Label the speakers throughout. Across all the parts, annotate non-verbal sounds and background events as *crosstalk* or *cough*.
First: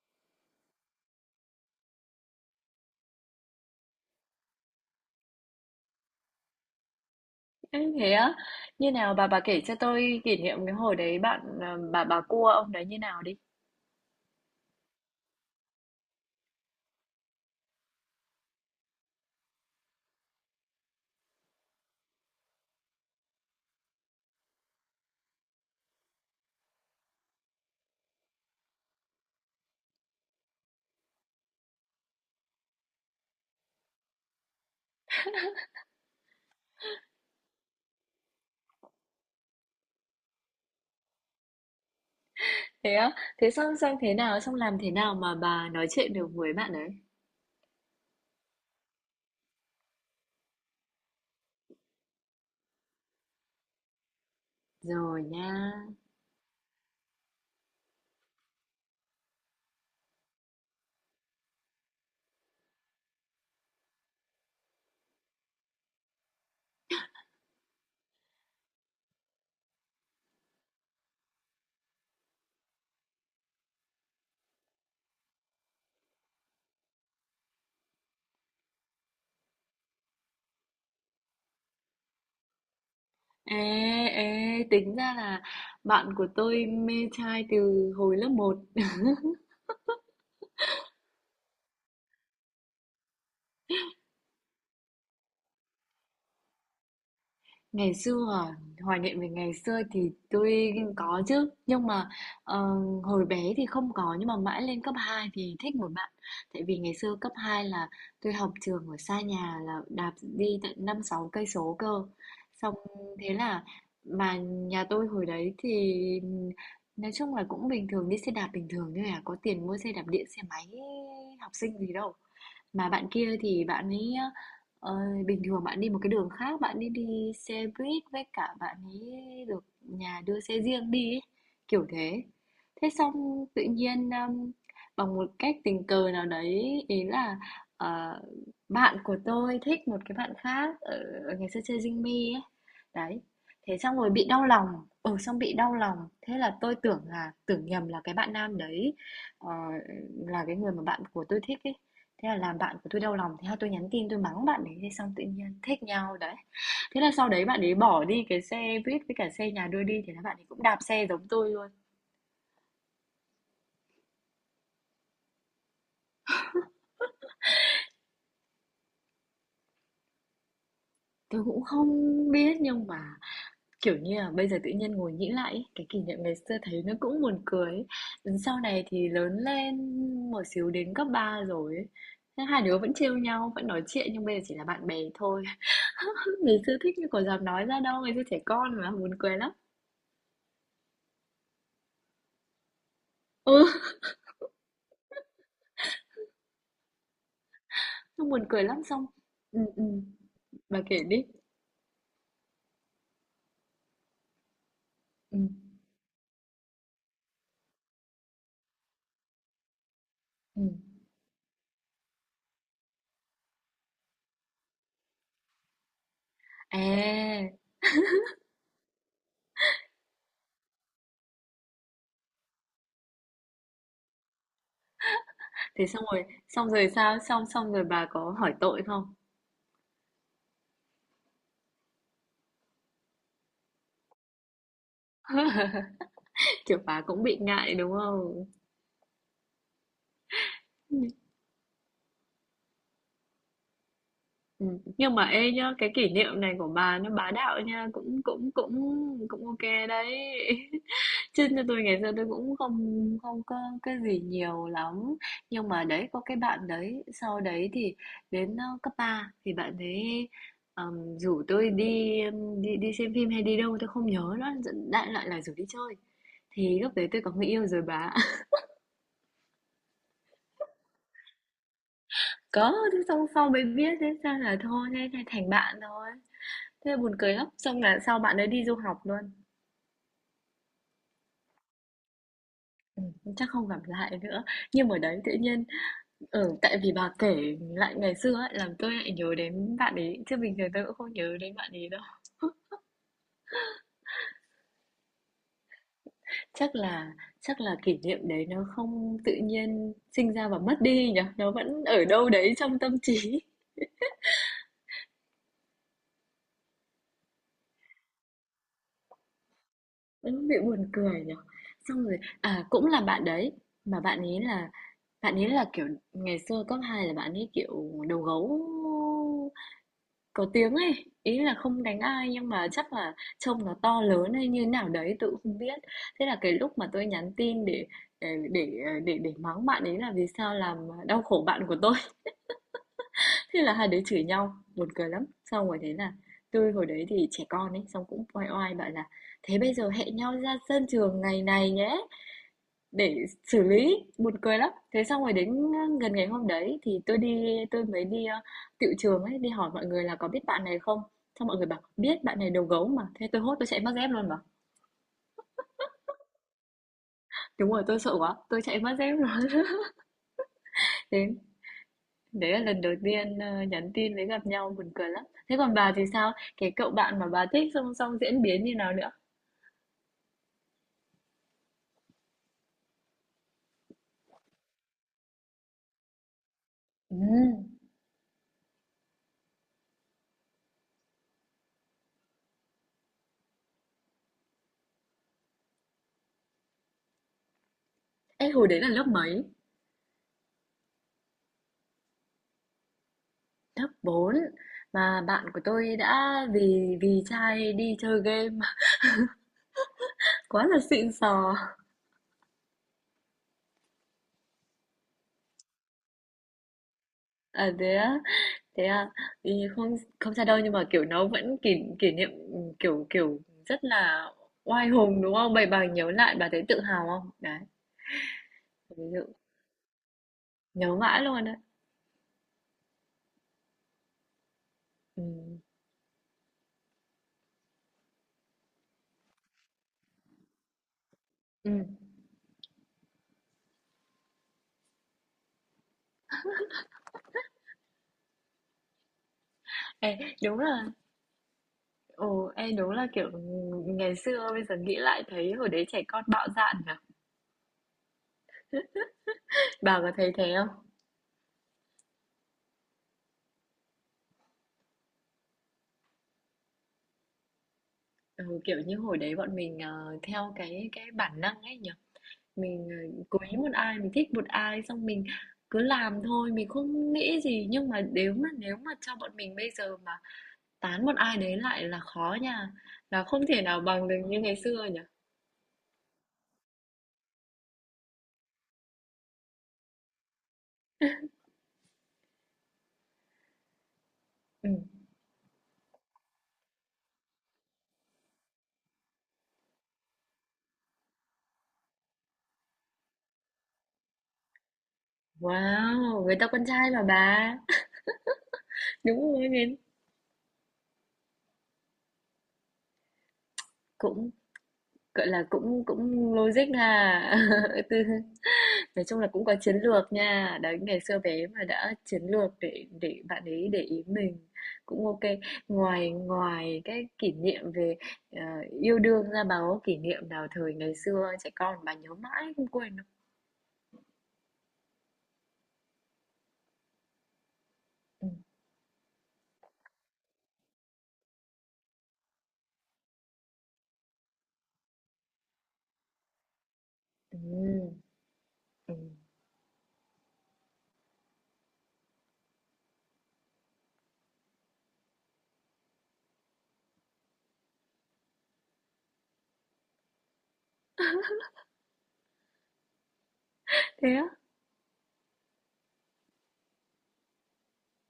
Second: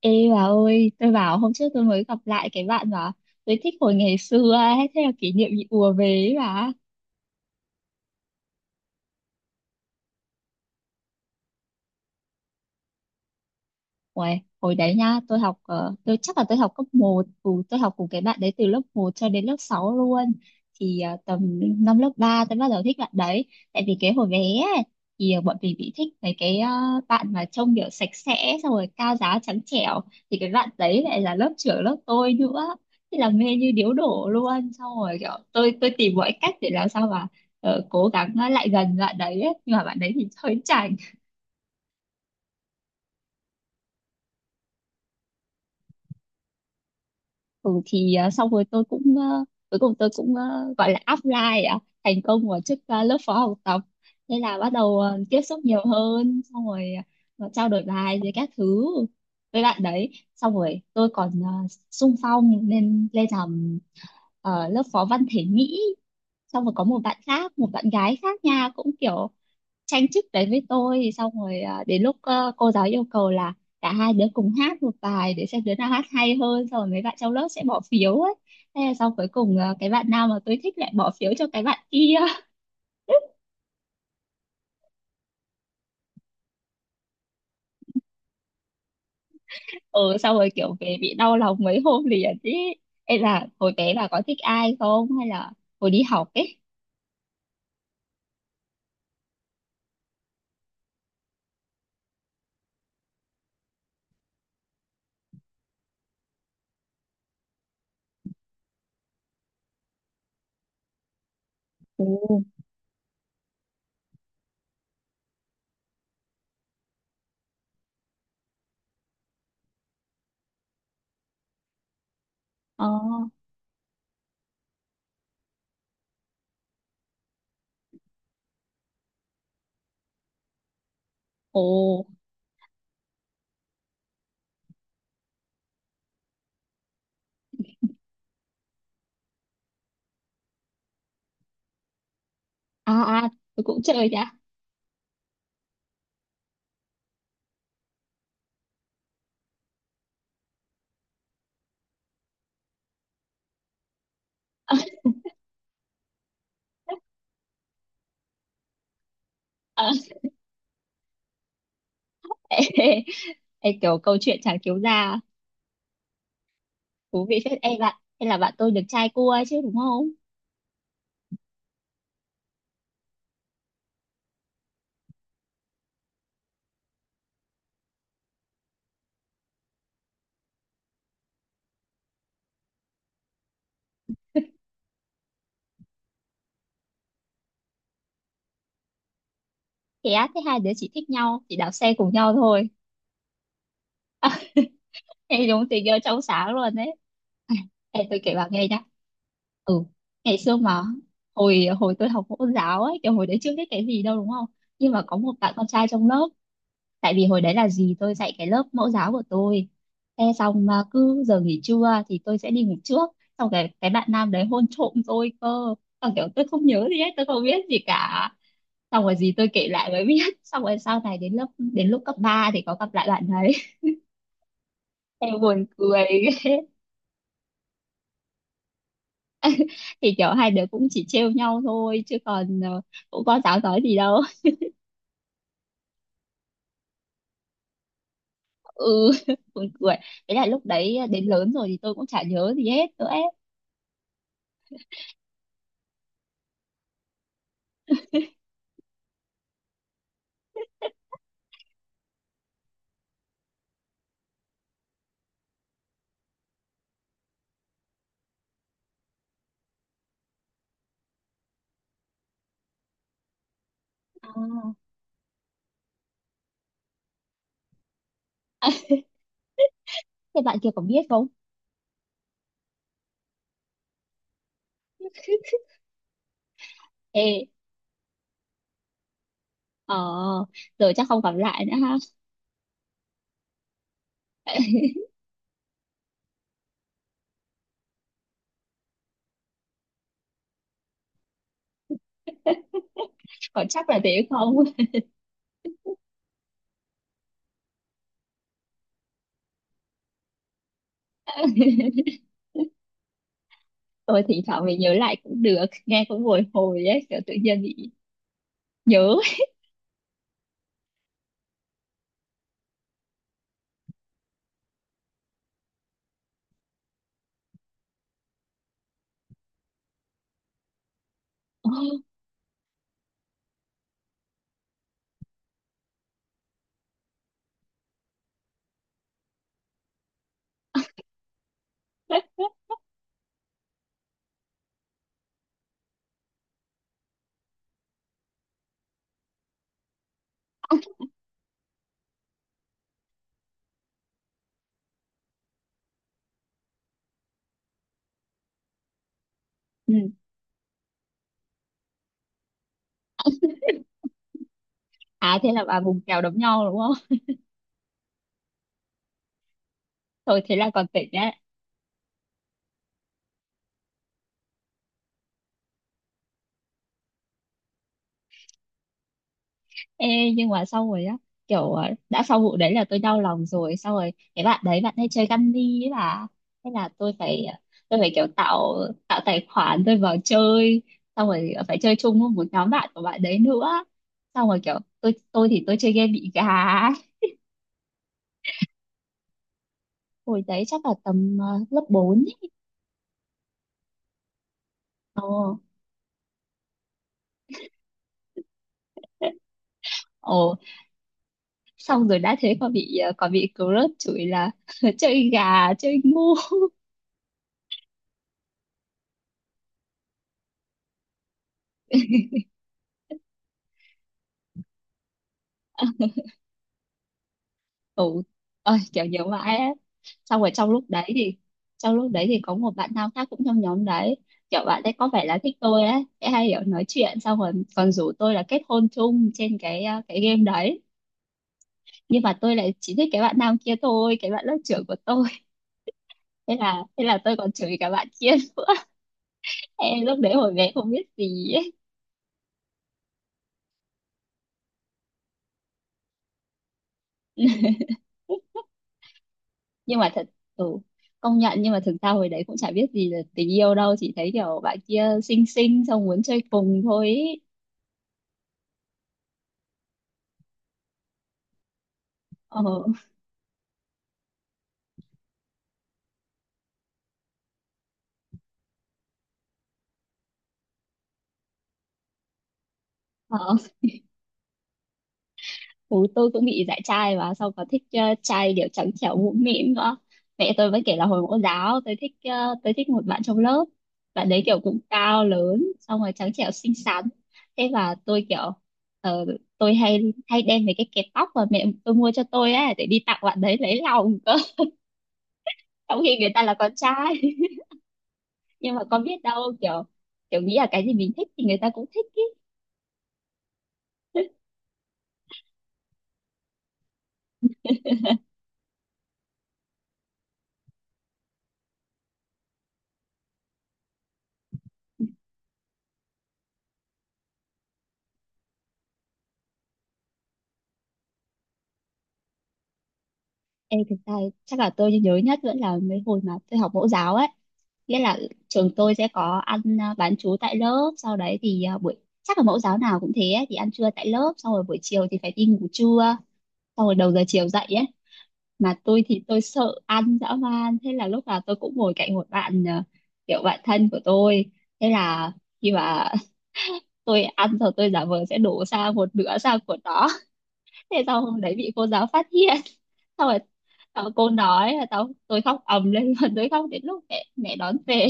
Speaker 1: Ê bà ơi, tôi bảo hôm trước tôi mới gặp lại cái bạn mà tôi thích hồi ngày xưa ấy, thế là kỷ niệm bị ùa về ấy bà.
Speaker 2: Ê, thế á? Như nào bà kể cho tôi kỷ niệm cái hồi đấy bạn à, bà cua ông đấy như nào đi.
Speaker 1: Uầy, hồi đấy nha, tôi chắc là tôi học cấp một cùng tôi học cùng cái bạn đấy từ lớp một cho đến lớp 6 luôn. Thì tầm năm lớp 3 tôi bắt đầu thích bạn đấy. Tại vì cái hồi bé ấy, thì bọn mình bị thích mấy cái bạn mà trông kiểu sạch sẽ xong rồi cao ráo trắng trẻo, thì cái bạn đấy lại là lớp trưởng lớp tôi nữa. Thế là mê như điếu đổ luôn. Xong rồi kiểu tôi tìm mọi cách để làm sao mà cố gắng lại gần bạn đấy ấy. Nhưng mà bạn đấy thì hơi chảnh.
Speaker 2: Thế á? Thế xong xong thế nào, xong làm thế nào mà bà nói chuyện được với bạn ấy?
Speaker 1: Ừ, thì, ờ, xong rồi tôi cũng, cuối cùng tôi cũng, gọi là apply, thành công vào chức, lớp phó học tập. Thế là bắt đầu
Speaker 2: Rồi
Speaker 1: tiếp xúc
Speaker 2: nha.
Speaker 1: nhiều hơn, xong rồi trao đổi bài với các thứ với bạn đấy. Xong rồi tôi còn xung phong lên lên làm lớp phó văn thể Mỹ. Xong rồi có một bạn khác, một bạn gái khác nha, cũng kiểu tranh chức đấy với tôi. Xong rồi à, đến lúc cô giáo yêu cầu là cả hai đứa cùng hát một bài để xem đứa nào hát hay hơn, xong rồi mấy bạn trong lớp sẽ bỏ phiếu ấy. Thế là xong, cuối cùng, cái bạn nào mà tôi thích lại bỏ phiếu cho cái bạn kia.
Speaker 2: Ê, ê, tính ra là bạn của tôi mê trai từ hồi lớp một.
Speaker 1: *laughs* Ừ, xong rồi kiểu về bị đau lòng mấy hôm liền ý. Ê, là hồi bé là có thích ai không, hay là hồi đi học ấy?
Speaker 2: Ngày xưa à, hoài niệm về ngày xưa thì tôi có chứ, nhưng mà ờ, hồi bé thì không có nhưng mà mãi lên cấp 2 thì thích một bạn. Tại vì ngày xưa cấp 2 là tôi học trường ở xa nhà, là đạp đi tận 5 6 cây số cơ.
Speaker 1: Ồ.
Speaker 2: Xong thế là mà nhà tôi hồi đấy thì nói chung là cũng bình thường, đi xe đạp bình thường thôi à, có tiền mua xe đạp điện xe máy học sinh gì đâu.
Speaker 1: Ờ.
Speaker 2: Mà bạn kia thì bạn ấy, ờ, bình thường bạn đi một cái đường khác, bạn đi đi xe buýt, với cả bạn ấy được nhà đưa xe riêng đi ấy,
Speaker 1: Ồ.
Speaker 2: kiểu thế. Thế xong tự nhiên, bằng một cách tình cờ nào đấy, ý là, ờ, bạn của tôi thích một cái bạn khác ở ở ngày xưa chơi dinh Me ấy.
Speaker 1: À
Speaker 2: Đấy,
Speaker 1: à, tôi
Speaker 2: thế
Speaker 1: cũng
Speaker 2: xong
Speaker 1: chơi
Speaker 2: rồi bị
Speaker 1: nhá.
Speaker 2: đau lòng, ừ, xong bị đau lòng. Thế là tôi tưởng là, tưởng nhầm là cái bạn nam đấy, ờ, là cái người mà bạn của tôi thích ấy. Thế là làm bạn của tôi đau lòng, thế là tôi nhắn tin tôi mắng bạn đấy, thế xong tự nhiên thích nhau đấy. Thế là sau đấy bạn ấy bỏ đi cái xe buýt với cả xe nhà đưa
Speaker 1: Ờ.
Speaker 2: đi, thế là bạn ấy cũng đạp xe giống tôi luôn.
Speaker 1: *laughs* Ê, ê, ê, kiểu câu chuyện chả cứu gia thú vị phết. Ê bạn, hay là bạn tôi được trai cua chứ, đúng không?
Speaker 2: Tôi cũng không biết, nhưng mà kiểu như là bây giờ tự nhiên ngồi nghĩ lại cái kỷ niệm ngày xưa thấy nó cũng buồn cười ấy. Sau này thì lớn lên một xíu, đến cấp 3 rồi ấy. Hai đứa vẫn trêu nhau, vẫn nói chuyện nhưng bây giờ chỉ là bạn bè thôi. *laughs* Ngày xưa thích nhưng còn dám nói ra đâu, ngày xưa trẻ con mà buồn cười lắm.
Speaker 1: Thế á? Thế hai đứa chỉ thích nhau chỉ đạp xe cùng nhau thôi?
Speaker 2: Ừ,
Speaker 1: *laughs* Thế đúng tình yêu trong sáng luôn đấy. *laughs* Ai, ê, tôi
Speaker 2: xong
Speaker 1: kể
Speaker 2: buồn
Speaker 1: bà
Speaker 2: cười
Speaker 1: nghe nhá.
Speaker 2: lắm, xong ừ,
Speaker 1: Ừ,
Speaker 2: ừ.
Speaker 1: ngày xưa
Speaker 2: Bà
Speaker 1: mà,
Speaker 2: kể đi.
Speaker 1: hồi hồi tôi học mẫu giáo ấy, kiểu hồi đấy chưa biết cái gì đâu, đúng không? Nhưng mà có một
Speaker 2: Ừ,
Speaker 1: bạn con trai trong lớp. Tại vì hồi đấy là gì, tôi dạy cái lớp mẫu giáo của tôi. Thế
Speaker 2: ừ.
Speaker 1: xong mà cứ giờ nghỉ trưa thì tôi sẽ đi ngủ trước. Xong cái bạn nam đấy hôn trộm tôi cơ. Xong kiểu tôi không nhớ gì hết, tôi không
Speaker 2: À
Speaker 1: biết gì cả. Xong rồi gì tôi kể lại mới biết. *laughs* Xong rồi sau này, đến lúc cấp 3 thì có gặp lại bạn đấy. *laughs* Em buồn
Speaker 2: thế xong
Speaker 1: cười.
Speaker 2: rồi xong rồi sao, xong xong rồi bà có hỏi tội không,
Speaker 1: *laughs* Thì kiểu hai đứa cũng chỉ trêu nhau thôi chứ còn, cũng có giáo nói gì đâu.
Speaker 2: kiểu bà cũng bị ngại đúng không?
Speaker 1: *laughs* Ừ. *laughs* Buồn cười. Thế là lúc
Speaker 2: Ừ.
Speaker 1: đấy đến lớn rồi thì tôi cũng chả nhớ gì hết nữa ấy.
Speaker 2: Ừ. Nhưng mà ê nhá, cái kỷ niệm này của bà nó bá đạo nha, cũng cũng cũng cũng ok đấy. Chứ như tôi ngày xưa tôi cũng không không có cái gì nhiều lắm. Nhưng mà đấy, có cái bạn đấy, sau đấy thì đến cấp 3 thì bạn ấy rủ tôi đi đi đi xem phim hay đi đâu tôi không nhớ nữa,
Speaker 1: À,
Speaker 2: đại loại là rủ đi chơi. Thì lúc đấy tôi có người yêu rồi bà. *laughs*
Speaker 1: thế bạn kia có biết không?
Speaker 2: Có, thế xong sau mới biết thế sao là thôi, thế thế thành bạn thôi. Thế là buồn
Speaker 1: Ê.
Speaker 2: cười lắm, xong là sau bạn ấy đi du học luôn.
Speaker 1: Ờ, rồi chắc không gặp lại nữa ha.
Speaker 2: Ừ, chắc không gặp lại nữa, nhưng
Speaker 1: *laughs*
Speaker 2: mà đấy tự nhiên ừ, tại vì bà kể lại ngày xưa ấy, làm tôi lại nhớ đến bạn ấy, chứ bình thường tôi cũng không nhớ đến bạn ấy đâu.
Speaker 1: Còn chắc là thế không?
Speaker 2: Chắc là chắc là kỷ niệm đấy nó không tự nhiên sinh ra và mất đi nhỉ, nó vẫn ở đâu đấy trong tâm trí.
Speaker 1: Tôi thỉnh thoảng mình nhớ lại cũng được, nghe cũng bồi hồi ấy, kiểu tự nhiên bị nhớ.
Speaker 2: *laughs* Nó bị buồn cười nhỉ, xong rồi à cũng là bạn đấy, mà bạn ấy là kiểu ngày xưa cấp 2 là bạn ấy kiểu đầu gấu. Có tiếng ấy, ý là không đánh
Speaker 1: *laughs*
Speaker 2: ai nhưng mà chắc là trông nó to lớn hay như nào đấy tự không biết. Thế là cái lúc mà tôi nhắn tin để để để mắng bạn ấy là vì sao làm đau khổ bạn của tôi. *laughs* Thế là hai đứa chửi nhau, buồn cười lắm. Xong rồi thế là tôi hồi đấy thì trẻ con ấy, xong cũng oai oai bảo là thế bây giờ hẹn nhau ra sân trường ngày này nhé để xử lý, buồn cười lắm. Thế xong rồi đến gần ngày hôm đấy thì tôi đi, tôi mới đi tiệu trường ấy, đi hỏi mọi người
Speaker 1: Ừ.
Speaker 2: là có biết bạn này không, xong mọi người bảo biết bạn này đầu gấu mà, thế tôi hốt tôi chạy mất dép luôn mà.
Speaker 1: À, thế là bà vùng kèo đấm nhau đúng không?
Speaker 2: Đúng rồi tôi sợ quá tôi chạy mất dép luôn. *laughs*
Speaker 1: Thôi thế là còn tỉnh đấy.
Speaker 2: Đến đấy là lần đầu tiên nhắn tin với gặp nhau, buồn cười lắm. Thế còn bà thì sao, cái cậu bạn mà bà thích xong xong diễn biến như nào nữa?
Speaker 1: Ê, nhưng mà sau rồi á, kiểu, đã sau vụ đấy là tôi đau lòng rồi, sau rồi cái bạn đấy bạn hay chơi Candy ấy bà. Thế là tôi
Speaker 2: Ừ.
Speaker 1: phải ờ, tôi phải kiểu tạo, tài khoản tôi vào chơi. Xong rồi phải chơi chung với một nhóm bạn của bạn đấy nữa. Xong rồi kiểu tôi thì tôi chơi game bị gà ấy.
Speaker 2: Ê, hồi đấy là lớp mấy?
Speaker 1: Hồi đấy chắc là tầm, lớp bốn ấy.
Speaker 2: Lớp 4. Mà bạn
Speaker 1: Ồ.
Speaker 2: của tôi đã vì vì trai đi chơi game. *laughs*
Speaker 1: Ồ,
Speaker 2: Quá là xịn sò.
Speaker 1: xong rồi đã thế còn bị crush chửi là, *laughs* chơi gà chơi ngu.
Speaker 2: À, thế á? Thế à? Thì không không sao đâu nhưng mà, kiểu, nó vẫn kỷ kỷ niệm, kiểu kiểu, rất là oai hùng, đúng không? Vậy bà nhớ lại bà thấy tự hào không? Đấy,
Speaker 1: Ừ ơi,
Speaker 2: ví
Speaker 1: kiểu nhớ
Speaker 2: dụ,
Speaker 1: mãi ấy. Xong rồi trong lúc
Speaker 2: nhớ
Speaker 1: đấy
Speaker 2: mãi
Speaker 1: thì
Speaker 2: luôn đấy.
Speaker 1: trong lúc đấy thì có một bạn nam khác cũng trong nhóm đấy. Kiểu bạn ấy có vẻ là thích
Speaker 2: Ừm.
Speaker 1: tôi ấy, sẽ hay kiểu nói chuyện, xong rồi còn rủ tôi là kết hôn chung trên cái game đấy.
Speaker 2: Ừm.
Speaker 1: Nhưng mà tôi lại chỉ thích cái bạn nam kia thôi, cái bạn lớp trưởng của tôi. *laughs* Thế là tôi còn chửi cả bạn kia nữa. *laughs* Em lúc đấy
Speaker 2: Ê,
Speaker 1: hồi
Speaker 2: đúng
Speaker 1: bé
Speaker 2: là
Speaker 1: không biết gì ấy.
Speaker 2: ồ, ê, đúng là, kiểu, ngày xưa bây giờ nghĩ lại thấy hồi đấy trẻ con bạo dạn nhỉ?
Speaker 1: *laughs* Nhưng
Speaker 2: Bà
Speaker 1: mà
Speaker 2: có
Speaker 1: thật,
Speaker 2: thấy thế không?
Speaker 1: ừ, công nhận, nhưng mà thực ra hồi đấy cũng chả biết gì là tình yêu đâu, chỉ thấy kiểu bạn kia xinh xinh xong muốn chơi cùng thôi ý.
Speaker 2: Ừ, kiểu như, hồi đấy bọn mình, theo cái bản năng ấy nhỉ?
Speaker 1: Ờ.
Speaker 2: Mình cố ý một ai, mình thích một ai xong mình cứ làm thôi, mình không nghĩ gì, nhưng mà nếu mà cho bọn mình bây giờ mà tán một ai đấy lại là khó nha, là không
Speaker 1: Ờ,
Speaker 2: thể nào bằng được như ngày xưa nhỉ.
Speaker 1: bố tôi cũng bị dạy trai và sau có thích, trai kiểu trắng trẻo mũm mĩm nữa. Mẹ tôi vẫn kể là hồi mẫu giáo tôi thích một bạn trong lớp. Bạn đấy kiểu
Speaker 2: Ừ.
Speaker 1: cũng cao lớn, xong rồi trắng trẻo xinh xắn. Thế là tôi kiểu, ờ, tôi hay hay đem mấy cái kẹp tóc mà mẹ tôi mua cho tôi ấy để đi tặng bạn đấy lấy lòng cơ. *laughs* Trong khi
Speaker 2: Wow
Speaker 1: người
Speaker 2: người
Speaker 1: ta
Speaker 2: ta
Speaker 1: là
Speaker 2: con
Speaker 1: con
Speaker 2: trai mà
Speaker 1: trai. *laughs*
Speaker 2: bà.
Speaker 1: Nhưng mà con
Speaker 2: *laughs*
Speaker 1: biết
Speaker 2: Đúng rồi,
Speaker 1: đâu,
Speaker 2: nên
Speaker 1: kiểu kiểu nghĩ là cái gì mình thích thì người ta cũng thích.
Speaker 2: cũng gọi là cũng cũng logic à. *laughs* Từ nói chung là cũng có chiến lược nha. Đấy, ngày xưa bé mà đã chiến lược để bạn ấy để ý mình, cũng ok. Ngoài ngoài cái kỷ niệm về ờ, yêu đương ra, bà có kỷ niệm nào thời ngày xưa trẻ con bà nhớ mãi không quên đâu?
Speaker 1: Ê, thực ra chắc là tôi nhớ nhất vẫn là mấy hồi mà tôi học mẫu giáo ấy, nghĩa là
Speaker 2: Ừ.
Speaker 1: trường tôi sẽ có ăn, bán trú tại lớp. Sau đấy thì, à, buổi chắc là mẫu giáo nào cũng thế ấy, thì ăn trưa tại lớp, xong rồi buổi chiều thì phải đi ngủ trưa, xong rồi đầu giờ chiều dậy ấy.
Speaker 2: Ừ.
Speaker 1: Mà
Speaker 2: Ừ.
Speaker 1: tôi thì tôi sợ ăn dã man, thế là lúc nào tôi cũng ngồi cạnh một bạn, kiểu bạn thân của tôi. Thế là khi mà, *laughs* tôi ăn rồi tôi giả vờ sẽ đổ sang một nửa sang của nó. Thế sau hôm đấy bị cô giáo phát hiện. *laughs* Xong rồi
Speaker 2: Thế á?
Speaker 1: cô nói là, tôi khóc ầm lên *laughs* luôn, tôi khóc đến lúc mẹ mẹ đón về.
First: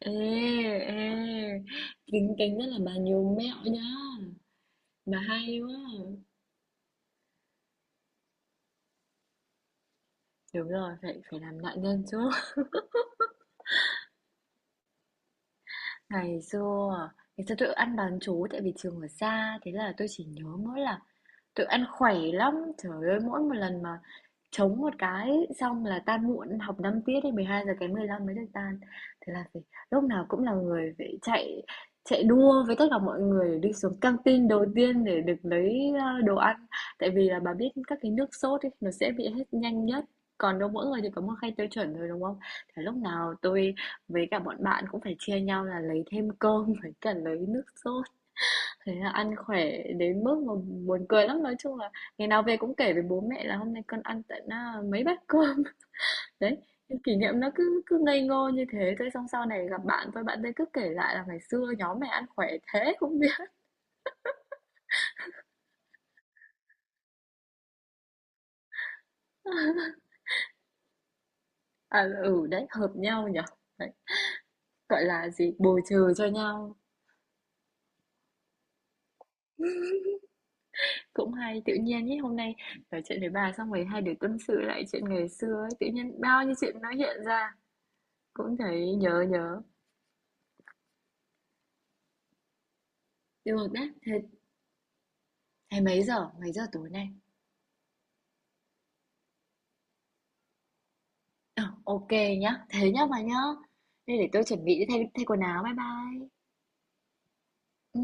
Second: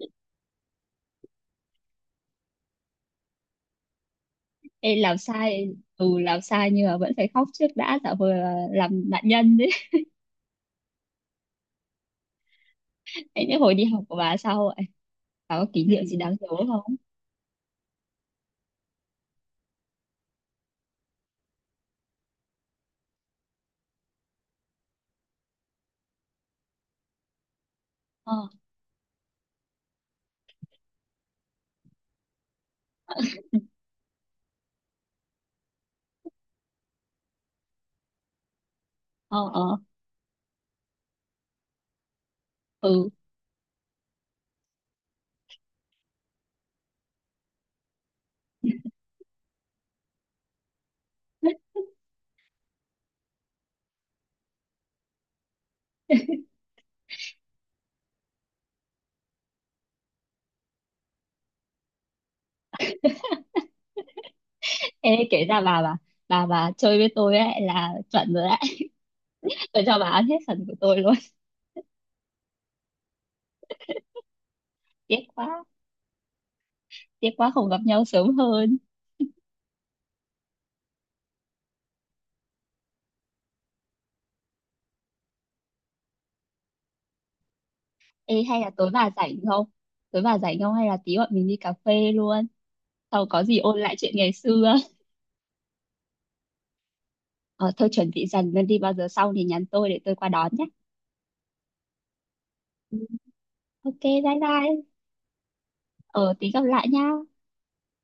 Speaker 2: Ê, ê. Kính kính rất là bà nhiều mẹo nhá.
Speaker 1: Ê, làm
Speaker 2: Bà hay
Speaker 1: sai.
Speaker 2: quá.
Speaker 1: Ừ, làm sai nhưng mà vẫn phải khóc trước đã, tạo vừa làm nạn nhân đấy.
Speaker 2: Đúng rồi, phải phải làm nạn nhân chứ. *laughs*
Speaker 1: *laughs* Thế những hồi đi học của bà sao vậy, bà có kỷ niệm gì đáng
Speaker 2: Ngày
Speaker 1: nhớ không?
Speaker 2: xưa Ngày xưa tôi ăn bán trú tại vì trường ở xa. Thế là tôi chỉ nhớ mỗi là tụi ăn khỏe lắm, trời ơi, mỗi một lần mà chống một cái xong là tan muộn, học 5 tiết thì 11:45
Speaker 1: Ờ.
Speaker 2: mới được tan. Thế là phải lúc nào cũng là người phải chạy chạy đua với tất cả mọi người để đi xuống căng tin đầu tiên để được lấy đồ ăn. Tại vì là bà biết các cái nước sốt ấy nó sẽ bị
Speaker 1: Ờ.
Speaker 2: hết
Speaker 1: Ờ.
Speaker 2: nhanh nhất. Còn đâu mỗi người thì có một khay tiêu chuẩn rồi đúng không? Thế lúc
Speaker 1: Ừ.
Speaker 2: nào tôi với cả bọn bạn cũng phải chia nhau là lấy thêm cơm *laughs* với cả lấy nước sốt. Thế là ăn khỏe đến mức mà buồn cười lắm, nói
Speaker 1: *laughs*
Speaker 2: chung là ngày nào về cũng kể với bố mẹ là hôm nay con ăn tận à, mấy bát cơm. *laughs* Đấy, những kỷ niệm nó cứ cứ ngây ngô như thế thôi, xong sau này gặp bạn thôi bạn ấy cứ kể lại là ngày xưa nhóm mày ăn khỏe thế không biết.
Speaker 1: Ê, kể ra bà chơi với tôi ấy là chuẩn rồi đấy. *laughs* Tôi
Speaker 2: *laughs*
Speaker 1: cho bà ăn hết phần của tôi luôn.
Speaker 2: À ừ đấy, hợp nhau nhở. Đấy, gọi
Speaker 1: Tiếc
Speaker 2: là gì,
Speaker 1: quá,
Speaker 2: bù trừ cho nhau,
Speaker 1: tiếc quá không gặp nhau sớm hơn.
Speaker 2: cũng hay. Tự nhiên nhé hôm nay nói chuyện với bà xong rồi hai đứa tâm sự lại chuyện ngày xưa ấy, tự nhiên bao nhiêu chuyện nó hiện ra,
Speaker 1: Ê,
Speaker 2: cũng
Speaker 1: hay là tối
Speaker 2: thấy
Speaker 1: bà
Speaker 2: nhớ
Speaker 1: rảnh
Speaker 2: nhớ.
Speaker 1: không? Tối bà rảnh không, hay là tí bọn mình đi cà phê luôn. Sau có gì
Speaker 2: Được
Speaker 1: ôn
Speaker 2: đấy,
Speaker 1: lại chuyện
Speaker 2: thế
Speaker 1: ngày xưa.
Speaker 2: thế mấy giờ tối nay?
Speaker 1: Ờ thôi, chuẩn bị dần lên đi, bao giờ xong thì nhắn tôi để tôi qua đón nhé.
Speaker 2: Ờ, OK nhá. Thế
Speaker 1: Ừ.
Speaker 2: nhá bà nhá.
Speaker 1: OK,
Speaker 2: Thế để
Speaker 1: bye
Speaker 2: tôi chuẩn bị đi
Speaker 1: bye.
Speaker 2: thay thay quần áo. Bye bye.
Speaker 1: Ờ, tí gặp lại nha.
Speaker 2: Ừ.